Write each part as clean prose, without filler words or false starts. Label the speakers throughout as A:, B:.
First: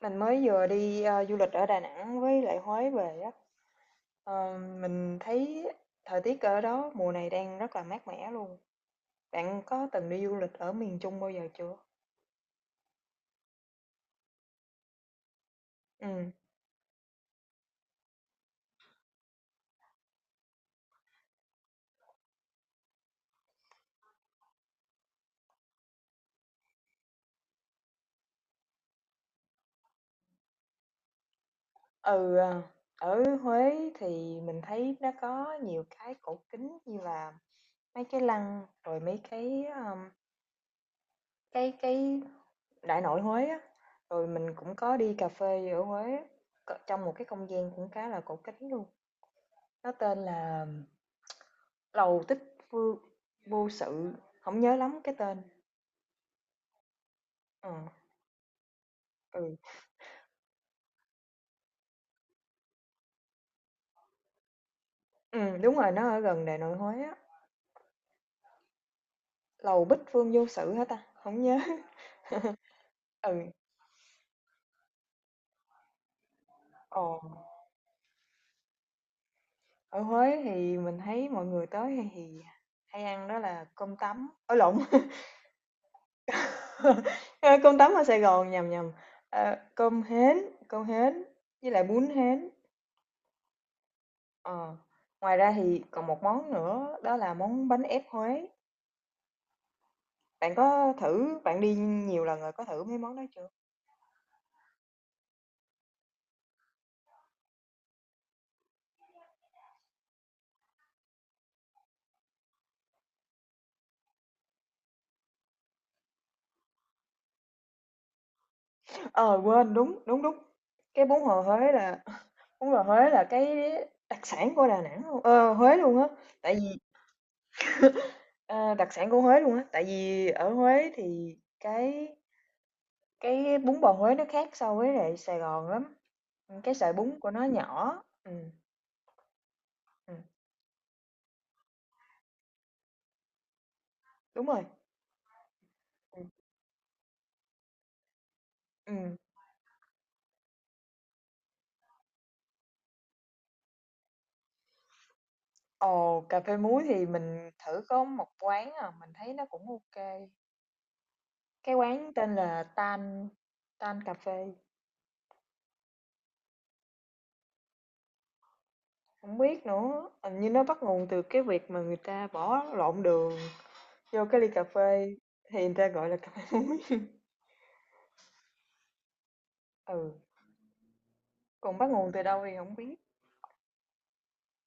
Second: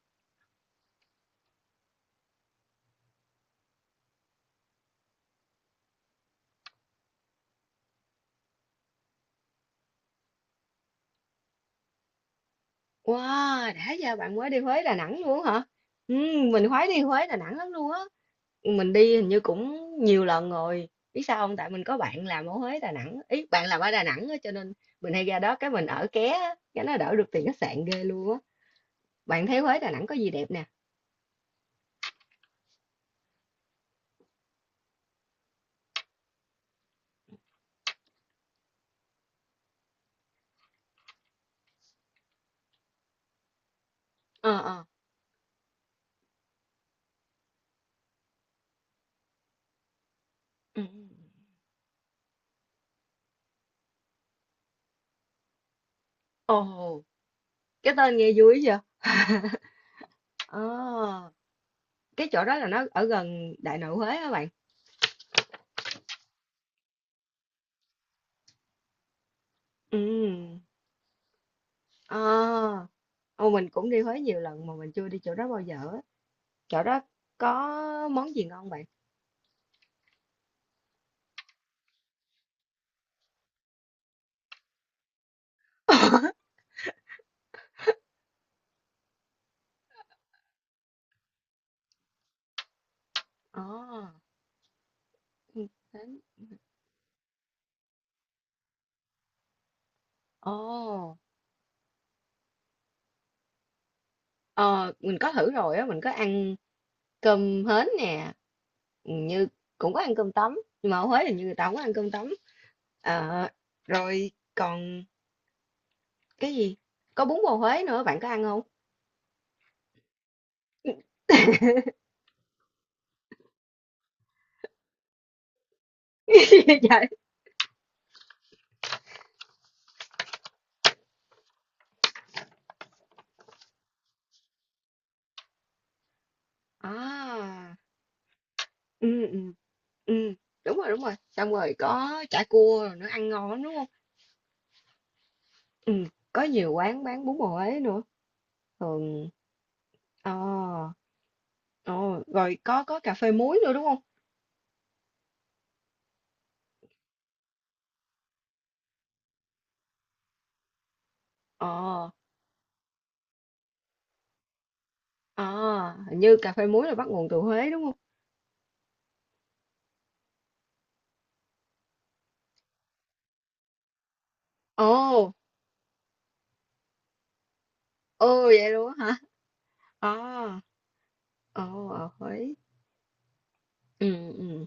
A: Mình mới vừa đi du lịch ở Đà Nẵng với lại Huế về á. Mình thấy thời tiết ở đó mùa này đang rất là mát mẻ luôn. Bạn có từng đi du lịch ở miền Trung bao giờ chưa?
B: Wow, đã giờ bạn mới đi Huế Đà Nẵng luôn hả? Ừ,
A: Ừ.
B: mình khoái đi Huế Đà Nẵng lắm luôn á. Mình đi hình như cũng nhiều lần rồi. Biết sao không? Tại mình có bạn làm ở Huế Đà Nẵng. Ý, bạn làm ở Đà Nẵng á, cho nên mình hay ra đó cái mình ở ké á, cái nó đỡ được tiền khách sạn ghê luôn á. Bạn thấy Huế Đà Nẵng có gì đẹp nè?
A: Ừ, ờ, Ở Huế thì mình thấy nó có nhiều cái cổ kính như là mấy cái lăng rồi mấy cái đại nội Huế á. Rồi
B: Ờ
A: mình cũng
B: ờ.
A: có đi cà phê ở Huế á, trong một cái không gian cũng khá là cổ kính luôn. Nó tên là
B: Ừ. Ừ.
A: Lầu Tích Phương Vô Sự, không nhớ lắm cái tên.
B: Ồ,
A: Ờ,
B: cái tên nghe vui vậy.
A: ừ,
B: Ờ, cái chỗ đó là nó ở gần Đại Nội Huế á bạn.
A: Đúng rồi, nó ở gần Đại Nội Huế á. Lầu Bích
B: Ừ.
A: Phương Vô Sự hả ta? Không nhớ.
B: Ờ.
A: Ừ,
B: Ồ, mình cũng đi Huế nhiều lần mà mình chưa đi chỗ đó bao giờ á. Chỗ
A: ờ,
B: đó có món gì ngon bạn?
A: Ở Huế thì mình thấy mọi người tới hay ăn đó là cơm tấm, ối lộn, ơ, cơm tấm ở Sài Gòn, nhầm, cơm hến, cơm hến với lại bún hến.
B: Ồ,
A: Ờ, Ngoài ra
B: hên
A: thì còn
B: hến.
A: một món nữa đó là món bánh ép Huế. Bạn có
B: Ồ,
A: thử bạn đi nhiều lần rồi, có thử mấy món đó chưa?
B: ờ, mình có thử rồi á, mình có ăn cơm hến nè, như cũng có ăn cơm tấm, nhưng mà ở Huế thì như người ta không có ăn cơm tấm. Ờ, rồi còn cái gì? Có bún bò Huế nữa, bạn có ăn không?
A: Ờ, Quên, đúng, đúng, đúng. Cái bún bò Huế là Bún bò Huế là cái đặc sản của Đà Nẵng luôn, ờ, Huế luôn á. Tại vì
B: Vậy.
A: ờ, đặc sản của Huế luôn á. Tại vì ở Huế thì cái bún bò Huế nó khác so với lại Sài Gòn lắm. Ừ, cái sợi
B: À,
A: bún của nó nhỏ. Ừ,
B: ừ, ừ,
A: ừ,
B: ừ, đúng rồi, đúng rồi. Xong rồi có chả cua rồi nữa, ăn ngon lắm đúng không?
A: đúng rồi.
B: Ừ,
A: Ừ.
B: có nhiều quán bán bún bò Huế nữa.
A: Ừ.
B: Thường, ờ. Ồ, rồi có cà phê muối nữa đúng không?
A: Ồ, cà phê muối thì mình thử có một quán à, mình thấy nó cũng ok. Cái
B: Ờ,
A: quán tên là Tan Tan Cà phê.
B: à, hình như cà phê muối là bắt nguồn từ Huế đúng không?
A: Không biết nữa, hình như nó bắt nguồn từ cái việc mà người ta bỏ lộn đường vô cái ly cà phê
B: Ồ,
A: thì người ta gọi là cà phê muối.
B: ồ vậy luôn á hả?
A: Ừ,
B: À,
A: còn
B: ồ,
A: bắt
B: ở
A: nguồn từ đâu
B: Huế.
A: thì không biết.
B: Ừ, ừ.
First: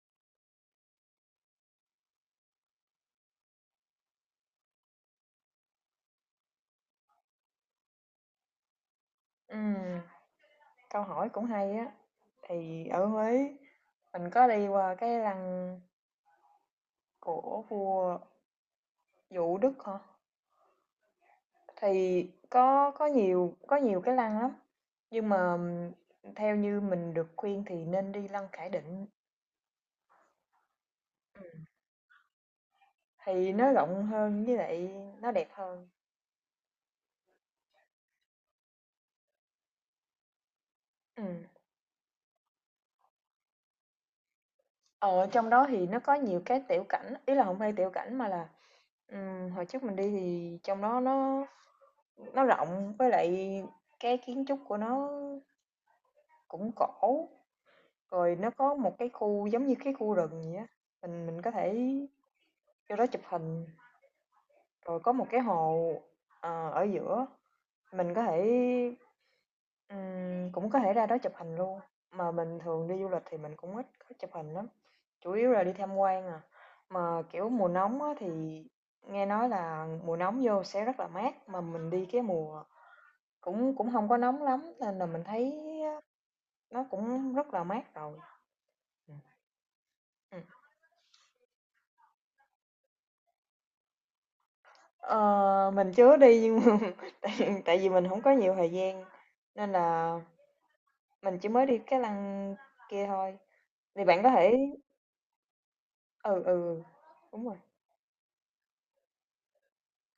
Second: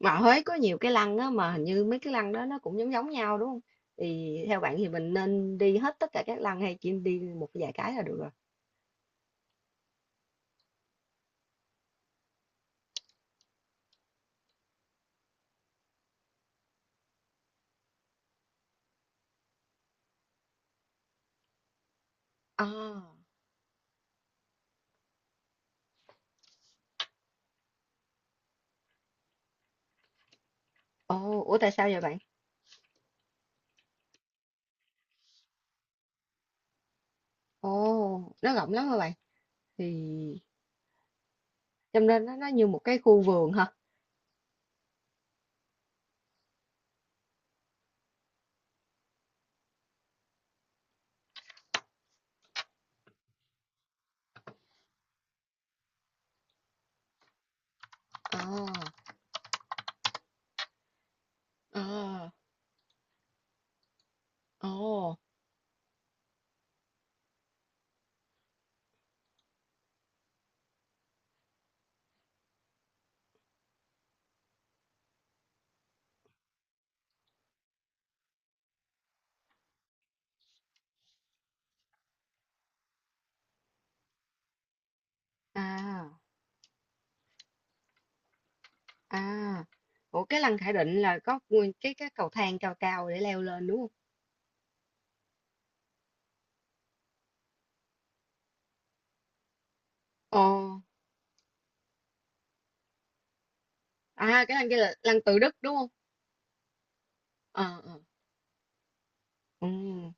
B: Mà ở Huế có nhiều cái lăng á mà hình như mấy cái lăng đó nó cũng giống giống nhau đúng không? Thì theo bạn thì mình nên đi hết tất cả các lăng hay chỉ đi một vài cái là được rồi?
A: Ừm, Câu hỏi cũng hay á. Thì ở Huế mình có đi qua cái lăng của vua Vũ Đức hả? Thì
B: À,
A: có nhiều cái lăng lắm, nhưng mà theo như mình được khuyên thì nên đi lăng Khải Định,
B: ồ, ủa tại sao vậy bạn?
A: thì nó rộng hơn với lại nó đẹp hơn.
B: Ồ, nó rộng lắm hả bạn? Thì
A: Ừm.
B: cho nên nó như một cái khu vườn hả?
A: Ờ, trong đó thì nó có nhiều cái tiểu cảnh, ý là không phải tiểu cảnh mà là, hồi trước mình đi thì trong đó nó rộng, với lại cái kiến trúc của nó cũng cổ, rồi nó
B: À,
A: có một cái khu giống như cái khu rừng vậy á, mình có thể
B: à,
A: vô đó chụp hình. Rồi có
B: ồ.
A: một cái hồ, ờ, ở giữa, mình có thể ừm, cũng có thể ra đó chụp hình luôn, mà mình thường đi du lịch thì mình cũng ít có chụp hình lắm, chủ yếu là đi tham quan à. Mà, kiểu, mùa nóng á thì nghe nói là mùa nóng vô sẽ rất là mát, mà mình đi cái mùa cũng cũng không có nóng lắm nên là mình thấy á
B: À,
A: nó cũng rất là mát rồi. Ừm,
B: à, ủa cái
A: ừm.
B: lăng Khải Định là có nguyên cái cầu thang cao cao để leo lên đúng không?
A: Ờ, mình chưa đi nhưng mà tại tại vì mình không có nhiều thời gian nên là
B: Ồ,
A: mình chỉ mới đi cái lăng kia thôi, thì bạn có
B: à cái
A: thể
B: lăng kia là lăng Tự Đức đúng không?
A: ừ, ừ, đúng rồi.
B: Ờ, ờ, ừ,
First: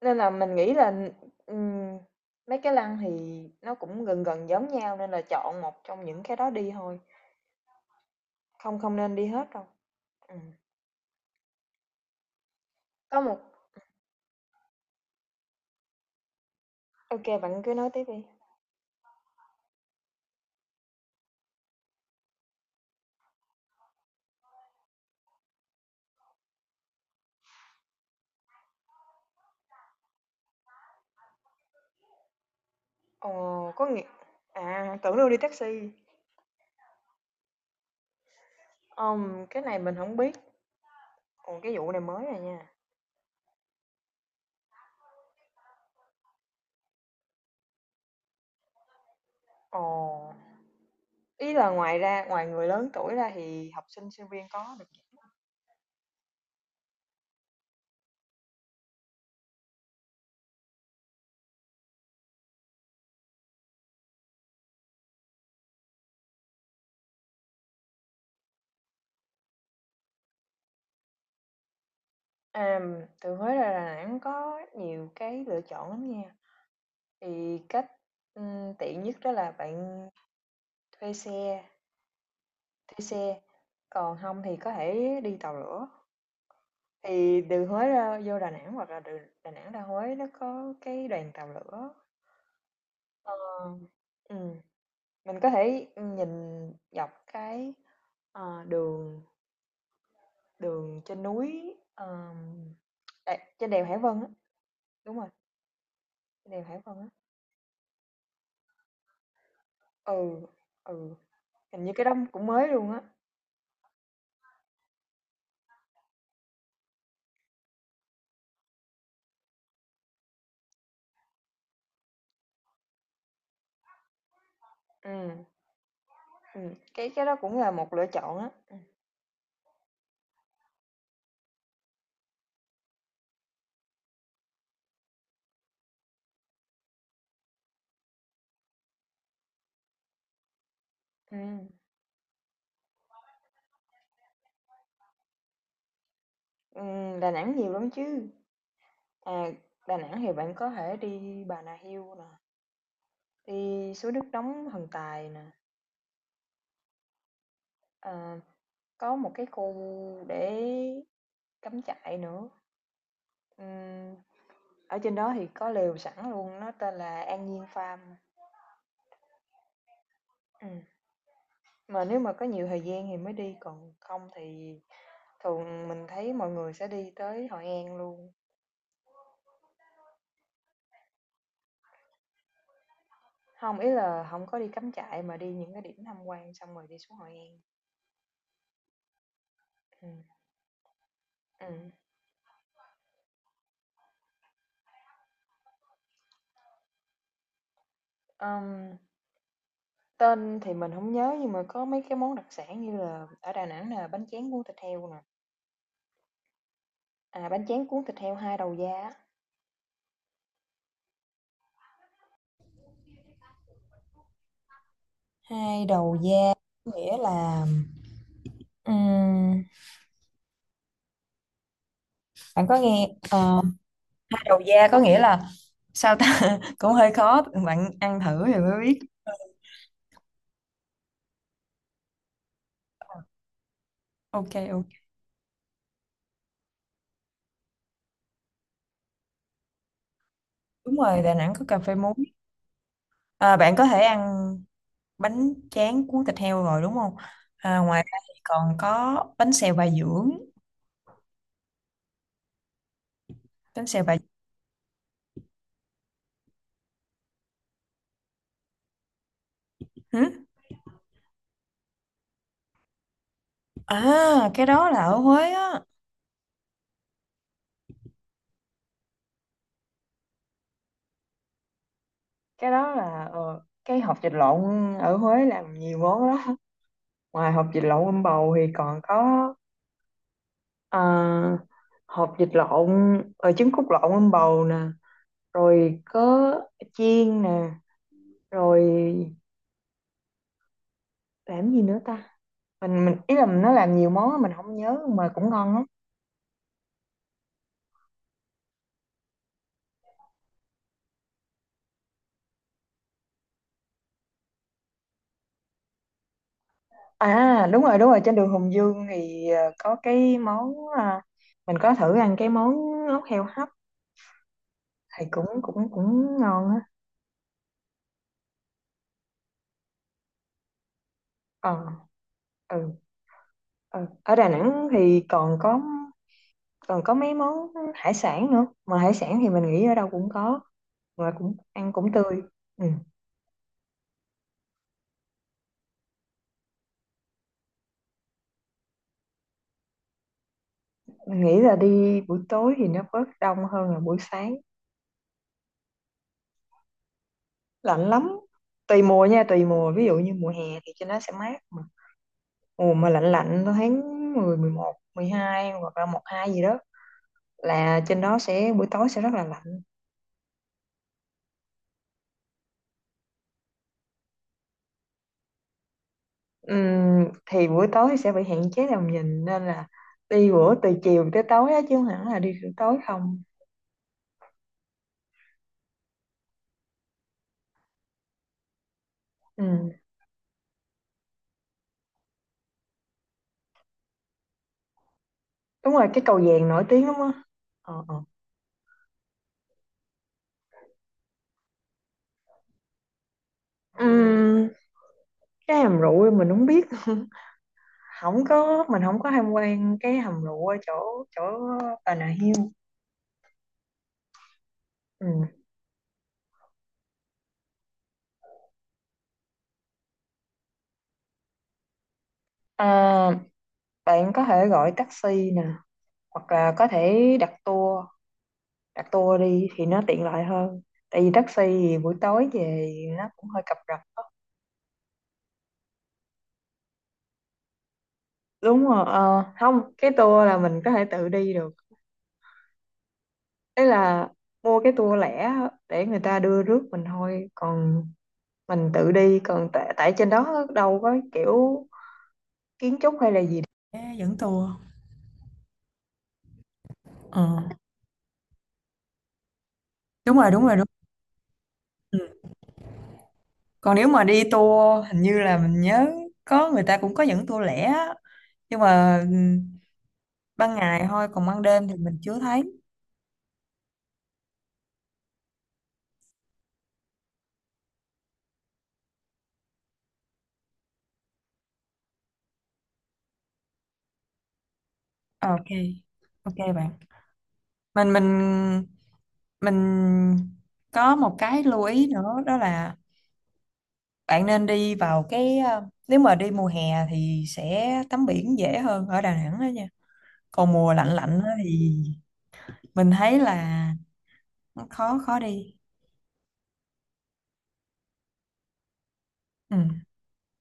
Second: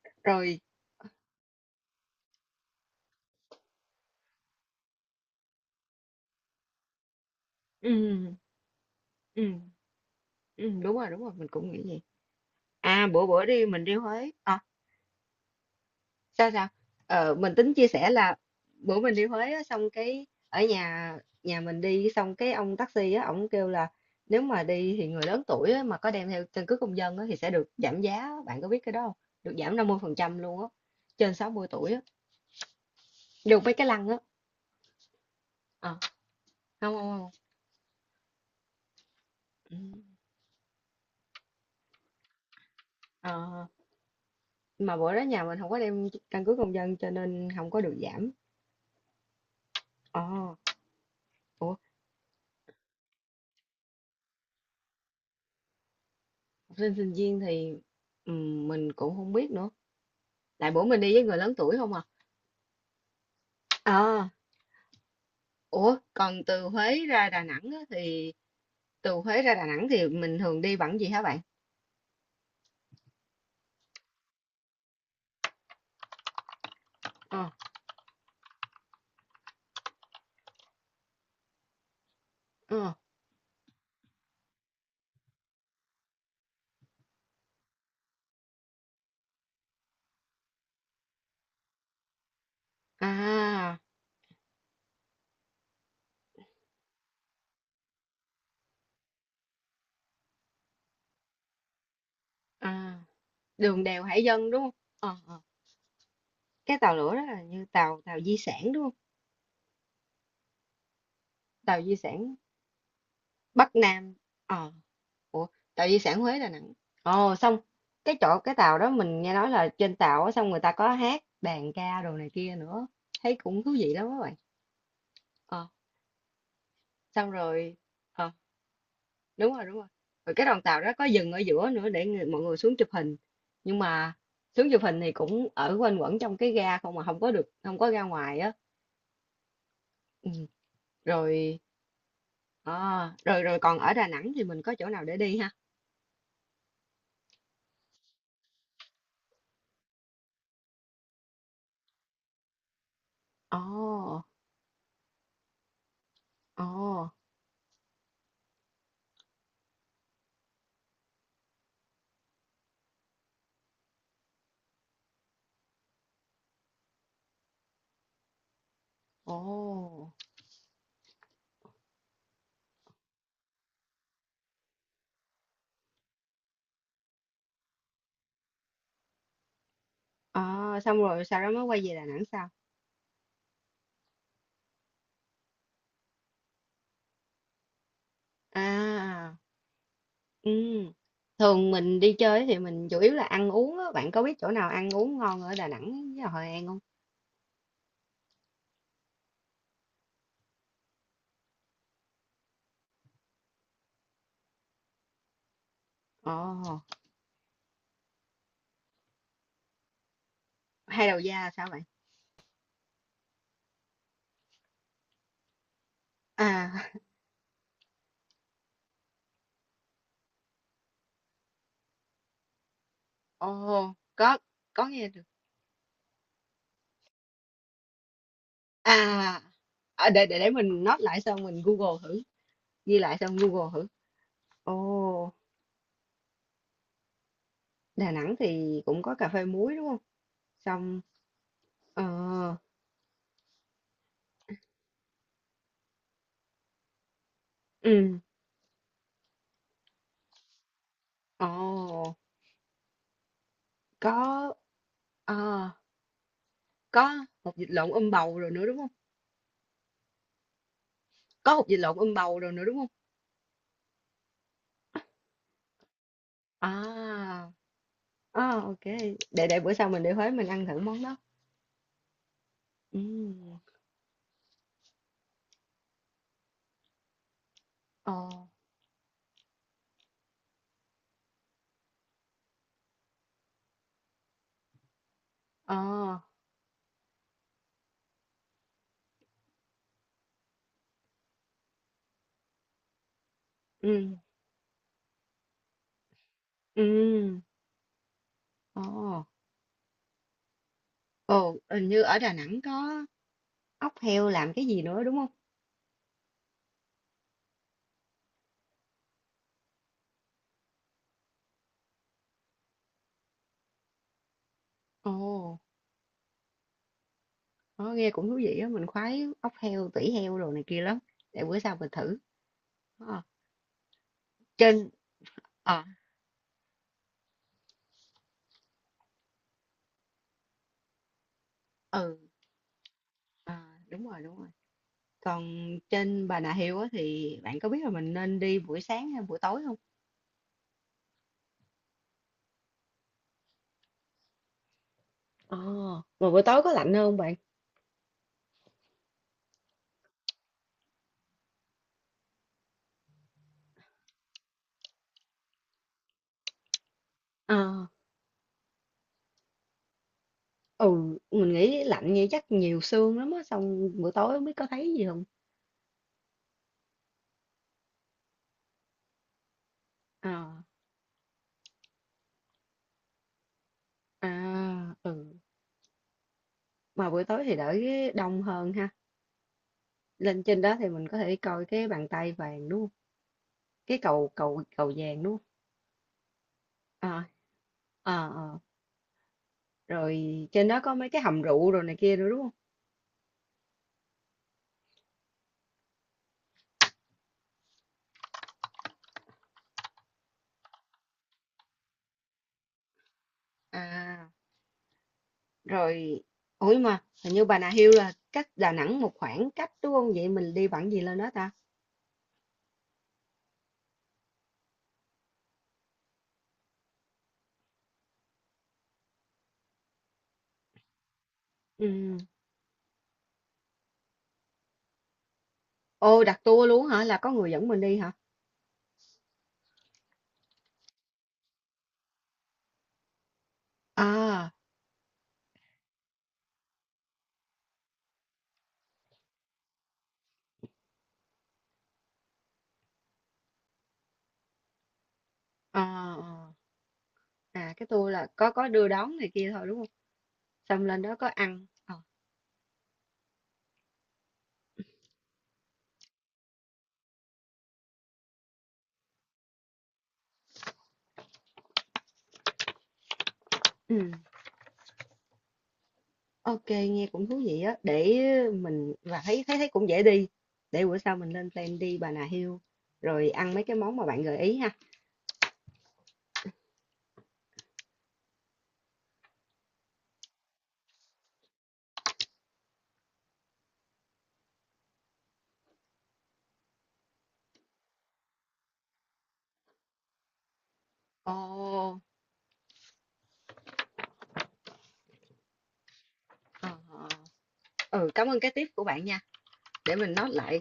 A: Nên là mình
B: rồi,
A: nghĩ là, ừm, mấy cái lăng thì nó cũng gần gần giống nhau nên là chọn một trong những cái đó đi thôi,
B: ừ,
A: không không nên đi hết
B: ừ,
A: đâu. Ừm.
B: ừ, đúng rồi, mình cũng nghĩ vậy. À,
A: Có
B: bữa
A: một
B: bữa đi mình đi Huế, sao sao
A: ok
B: ờ, mình
A: bạn cứ
B: tính chia
A: nói tiếp
B: sẻ
A: đi.
B: là bữa mình đi Huế á, xong cái ở nhà nhà mình đi xong cái ông taxi á ổng kêu là nếu mà đi thì người lớn tuổi á, mà có đem theo căn cước công dân á, thì sẽ được giảm giá á. Bạn có biết cái đó không? Được giảm 50% luôn á, trên 60 tuổi á,
A: Ờ,
B: được mấy
A: có
B: cái
A: nghĩa
B: lăng á.
A: à, tưởng đâu đi taxi,
B: Ờ, không không không.
A: cái
B: Ừ.
A: này mình không biết, ồ, cái vụ này mới à nha.
B: Ờ, mà bữa đó nhà mình không có đem căn cước công dân cho nên không có được giảm.
A: Ồ,
B: Ờ,
A: ý là
B: ủa
A: ngoài ra ngoài người lớn tuổi ra thì học sinh, sinh viên có được giảm
B: học sinh sinh viên thì mình cũng không biết nữa, lại bữa mình đi với người lớn tuổi không à. Ờ. Ủa, còn từ Huế ra Đà Nẵng á, thì từ Huế ra Đà Nẵng thì mình thường đi bằng gì hả bạn?
A: à, từ Huế ra Đà Nẵng có nhiều cái lựa chọn lắm nha,
B: Ờ,
A: thì cách, tiện nhất đó là bạn thuê xe,
B: ờ,
A: thuê xe, còn không thì có thể đi tàu lửa. Thì từ Huế ra vô Đà Nẵng hoặc là từ Đà Nẵng ra Huế nó có cái đoàn tàu lửa. Ờ,
B: à,
A: ừm, mình có thể nhìn dọc cái, ờ, đường đường trên núi,
B: à,
A: đè trên đèo
B: đường
A: Hải
B: đèo
A: Vân
B: hải
A: á,
B: dân đúng không?
A: đúng
B: Ờ,
A: rồi,
B: ờ.
A: trên đèo Hải
B: Cái
A: Vân
B: tàu
A: á.
B: lửa đó là như tàu tàu di sản đúng không?
A: Ừ, ừ,
B: Tàu
A: hình như
B: di
A: cái đó
B: sản
A: cũng mới luôn á.
B: Bắc Nam. Ờ, ủa, tàu di sản Huế Đà Nẵng. Ồ, xong cái chỗ cái tàu đó mình nghe nói là trên tàu á, xong người ta có hát đàn ca đồ này kia nữa. Thấy cũng thú vị lắm các bạn.
A: Ừm,
B: Ờ,
A: cái
B: xong
A: đó cũng là
B: rồi.
A: một lựa
B: Ờ,
A: chọn á.
B: đúng rồi đúng rồi, rồi cái đoàn tàu đó có dừng ở giữa nữa để mọi người xuống chụp hình, nhưng mà xuống chụp hình thì cũng ở quanh quẩn trong cái ga không mà không có ra ngoài á. Ừ. Rồi
A: Ừm,
B: à, rồi rồi còn ở Đà Nẵng thì mình có chỗ nào để đi ha?
A: Đà Nẵng nhiều lắm chứ. À, Đà Nẵng thì bạn có thể đi Bà Nà Hills nè,
B: Ồ
A: đi suối nước nóng Thần Tài nè,
B: ồ
A: ờ, có một cái khu để cắm trại nữa. Ừm, ở trên đó thì có lều sẵn luôn, nó tên là An Nhiên Farm.
B: ồ.
A: Ừ. Mà nếu mà có nhiều thời gian thì mới đi, còn không thì thường mình thấy mọi người sẽ đi tới Hội An luôn.
B: À, xong rồi sau đó mới quay về Đà Nẵng sao?
A: Không, ý là không có đi cắm trại mà đi những cái điểm tham quan xong rồi đi xuống Hội An.
B: À
A: Ừ.
B: ừ.
A: Ừ.
B: Thường mình đi chơi thì mình chủ yếu là ăn uống á, bạn có biết chỗ nào ăn uống ngon ở Đà Nẵng với Hội An không?
A: Ừm, tên thì mình không nhớ nhưng mà có mấy cái món đặc sản như là ở Đà Nẵng là bánh tráng cuốn thịt heo nè,
B: Ồ.
A: à, bánh tráng cuốn thịt heo hai đầu da á.
B: Hai đầu da sao vậy?
A: Hai đầu da
B: À,
A: có nghĩa là ừm, bạn có nghe ờ,
B: ồ,
A: hai đầu
B: có
A: da có
B: nghe
A: nghĩa
B: được.
A: là sao ta cũng hơi khó bạn ăn thử thì mới biết
B: À, à, để mình note lại xong mình Google thử, ghi lại xong Google thử.
A: ok ok
B: Ồ, Đà Nẵng thì cũng có cà phê muối đúng không?
A: đúng
B: Xong
A: rồi Đà Nẵng có cà phê
B: ờ
A: muối à, bạn có thể ăn bánh tráng cuốn thịt heo rồi đúng không à, ngoài ra
B: ừ,
A: thì còn có bánh xèo Bà Dưỡng
B: ồ,
A: bánh xèo Bà
B: có ờ, có hột vịt lộn bầu rồi nữa đúng không?
A: Dưỡng
B: Có hột vịt lộn bầu rồi nữa đúng không?
A: À, cái đó là ở Huế á.
B: À, à ok, để bữa sau mình đi Huế mình ăn thử món đó.
A: Cái đó
B: Ừ.
A: là ờ, cái hột vịt lộn ở Huế làm nhiều món lắm ngoài hột vịt lộn
B: Ồ,
A: bầu thì còn có ờ, hột vịt lộn ờ, trứng cút lộn bầu nè
B: ờ,
A: rồi có chiên nè rồi làm gì nữa ta mình ý là nó làm nhiều
B: ừ,
A: món á, mình không nhớ mà cũng ngon lắm
B: ừ. Ồ, ồ, hình như ở Đà Nẵng có ốc heo làm cái gì nữa đúng không?
A: à đúng rồi trên đường Hùng Vương thì ờ, có mình có thử ăn cái món ốc heo hấp thì cũng
B: Ồ,
A: cũng cũng ngon á
B: nó nghe cũng thú vị á, mình khoái ốc heo tỉ heo đồ này kia lắm, để bữa sau mình
A: ờ
B: thử.
A: ừ,
B: Ờ,
A: ừ. Ở Đà Nẵng
B: trên
A: thì
B: ờ
A: còn có mấy món hải sản nữa mà hải sản thì mình nghĩ ở đâu cũng có mà cũng ăn cũng
B: ừ
A: tươi ừ.
B: ờ, đúng rồi đúng rồi, còn trên Bà Nà Hills á thì bạn có biết là mình nên đi buổi sáng hay buổi tối không?
A: Mình nghĩ là đi buổi tối thì nó bớt đông hơn là buổi sáng
B: Ờ, mà buổi tối có lạnh hơn không bạn?
A: lạnh lắm tùy mùa nha tùy mùa ví dụ như mùa hè thì cho nó sẽ mát mà mùa mà lạnh lạnh tháng 10, 11, 12 hoặc là 1, 2 gì đó
B: Ờ,
A: là trên đó sẽ buổi tối sẽ rất là lạnh
B: ừ, mình nghĩ lạnh như chắc nhiều sương lắm á, xong buổi tối không biết có thấy gì không.
A: ừm, thì buổi tối sẽ bị hạn chế tầm nhìn nên là
B: Ờ,
A: đi bữa từ chiều tới tối á chứ không hẳn là đi từ tối không
B: à ừ, mà buổi tối thì đỡ đông hơn ha.
A: ừm,
B: Lên trên đó thì mình có thể coi cái bàn tay vàng đúng không? Cái cầu cầu cầu vàng đúng không?
A: đúng rồi cái cầu vàng nổi tiếng lắm
B: À,
A: á ờ,
B: à,
A: ờ.
B: à. Rồi trên đó có mấy cái hầm rượu rồi này kia nữa đúng không?
A: Ừm, cái hầm rượu mình không biết không có mình không có tham quan cái hầm rượu ở chỗ chỗ Bà Nà Hills
B: À
A: ừm.
B: rồi, ủa mà hình như Bà Nà Hills là cách Đà Nẵng một khoảng cách đúng không, vậy mình đi bằng gì lên đó ta?
A: À, bạn có thể gọi taxi nè hoặc là có thể đặt tour đi thì nó tiện lợi hơn tại vì taxi thì buổi
B: Ừ.
A: tối về nó cũng hơi cập rập
B: Ô, đặt tour luôn hả, là có người dẫn mình đi hả?
A: đúng rồi ờ, không cái tour là mình có thể tự đi được đấy là
B: À
A: mua cái tour lẻ á, để người ta đưa rước mình thôi còn mình tự đi còn tại trên đó đâu có kiểu kiến trúc hay là gì ê, dẫn tour
B: à à,
A: ờ
B: à cái tour là có đưa đón này kia thôi đúng không?
A: đúng rồi đúng rồi đúng
B: Xong lên đó có ăn. Ờ.
A: ừ. Còn nếu mà đi tour hình như là mình nhớ có người ta cũng có dẫn tour lẻ á. Nhưng mà ừ, ban ngày thôi còn ban đêm thì mình chưa thấy
B: Ừ. Ok, nghe cũng thú vị á. Để mình và thấy thấy thấy cũng dễ đi. Để bữa sau mình lên plan đi Bà Nà Hills rồi ăn mấy cái món mà bạn gợi ý ha.
A: ờ, ok ok bạn mình mình mình có một cái lưu ý nữa đó là bạn nên đi vào cái ờ, nếu mà đi mùa hè thì sẽ tắm biển dễ hơn ở Đà Nẵng đó nha còn mùa lạnh lạnh á thì
B: Ồ,
A: mình thấy là nó khó khó đi
B: ờ, ờ. Ừ, cảm ơn cái tip của bạn nha. Để
A: ừ.
B: mình note lại